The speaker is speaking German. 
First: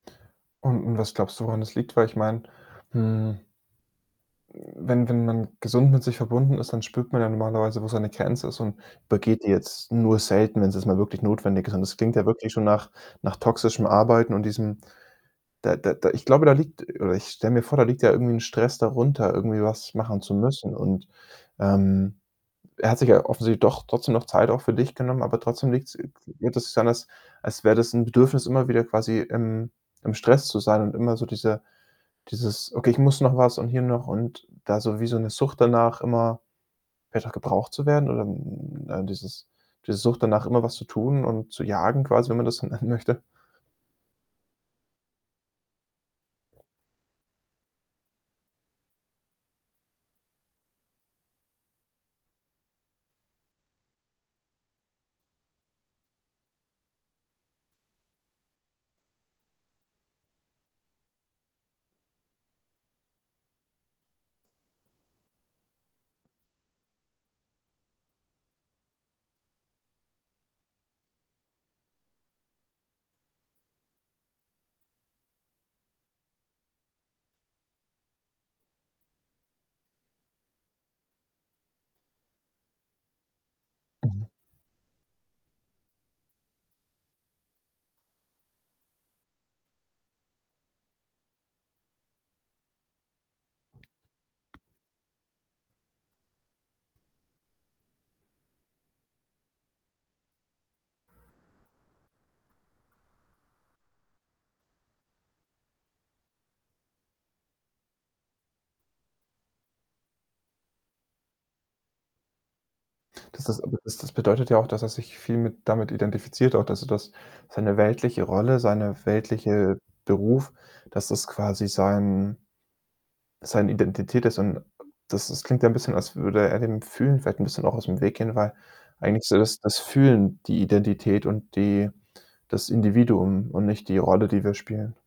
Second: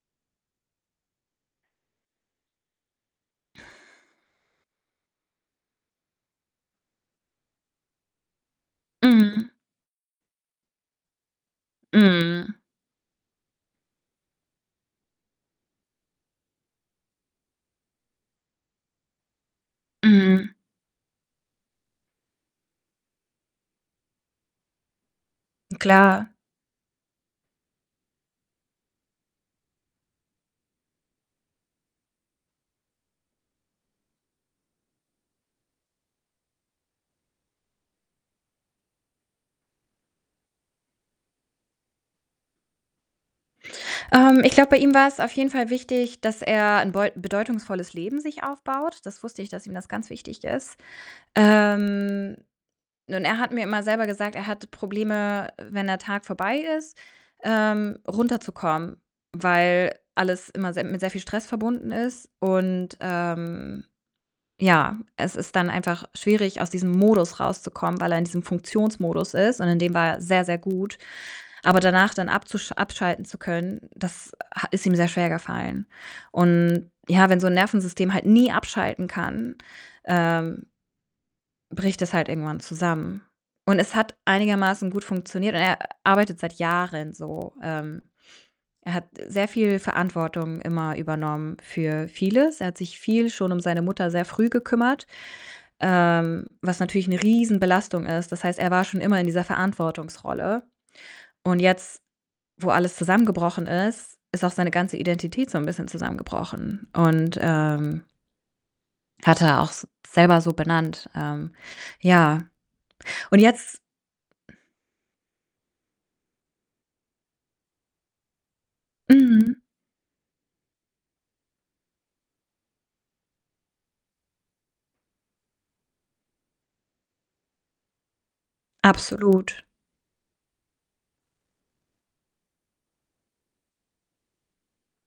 Und und was glaubst du, woran das liegt? Weil ich mein, hm m wenn wenn man gesund mit sich verbunden ist, dann spürt man ja normalerweise, wo seine Grenze ist und übergeht die Mhm. jetzt nur selten, wenn's jetzt mal wirklich notwendig ist und das klingt ja wirklich Mhm. schon nach nach toxischem Arbeiten und diesem da da da ich glaube, da liegt oder ich stelle mir vor, da liegt ja irgendwie 'n Stress darunter, irgendwie was machen zu Mhm. müssen und, ähm, er hat sich ja offensichtlich doch trotzdem noch Zeit auch für dich genommen, aber trotzdem liegt's äh, Klar. hört es sich an, als als wäre das 'n Bedürfnis, immer wieder quasi im im Stress zu sein und immer so diese dieses: „Okay, ich muss noch was und hier noch“ und da so wie so 'ne Sucht danach, immer wieder gebraucht zu werden oder, hm, äh, dieses diese Sucht danach, immer was zu tun und zu jagen quasi, wenn man das so nennen möchte. Ähm, ich glaube, bei ihm war's auf jeden Fall wichtig, dass er 'n beu bedeutungsvolles Leben sich aufbaut. Das wusste ich, dass ihm das ganz wichtig ist. Ähm, und er hat mir immer selber gesagt, er hatte Probleme, wenn der Tag vorbei ist, ähm, runterzukommen, weil alles immer sehr mit sehr viel Stress verbunden ist und, ähm, ja, es ist dann einfach schwierig, aus diesem Modus rauszukommen, weil er in diesem Funktionsmodus ist und in dem war er sehr sehr gut. Aber danach dann abzusch abschalten zu können, das ha ist ihm sehr schwergefallen und, ja, wenn so 'n Nervensystem halt nie abschalten kann, ähm, bricht das halt irgendwann zusammen und es hat Mhm. einigermaßen gut funktioniert und er arbeitet seit Jahren so. Ähm, er hat sehr viel Verantwortung immer übernommen für vieles. Er hat sich viel schon um seine Mutter sehr früh gekümmert, ähm, was natürlich 'ne Riesenbelastung ist. Das heißt, er war schon immer in dieser Verantwortungsrolle und jetzt, wo alles zusammengebrochen ist, ist auch seine ganze Identität so 'n bisschen zusammengebrochen und, ähm hat er auch s selber so benannt. Ähm, ja, und Das ist aber jetzt das das bedeutet ja auch, dass er sich viel mit damit identifiziert auch, dass er das seine weltliche Rolle, seine Mhm. weltliche Beruf, dass das quasi sein seine Identität ist und das das klingt ja 'n bisschen, als würde er dem Fühlen vielleicht 'n bisschen auch aus'm Weg gehen, weil eigentlich ist ja das Absolut. das Fühlen die Identität und die das Individuum und nicht die Rolle, die wir spielen.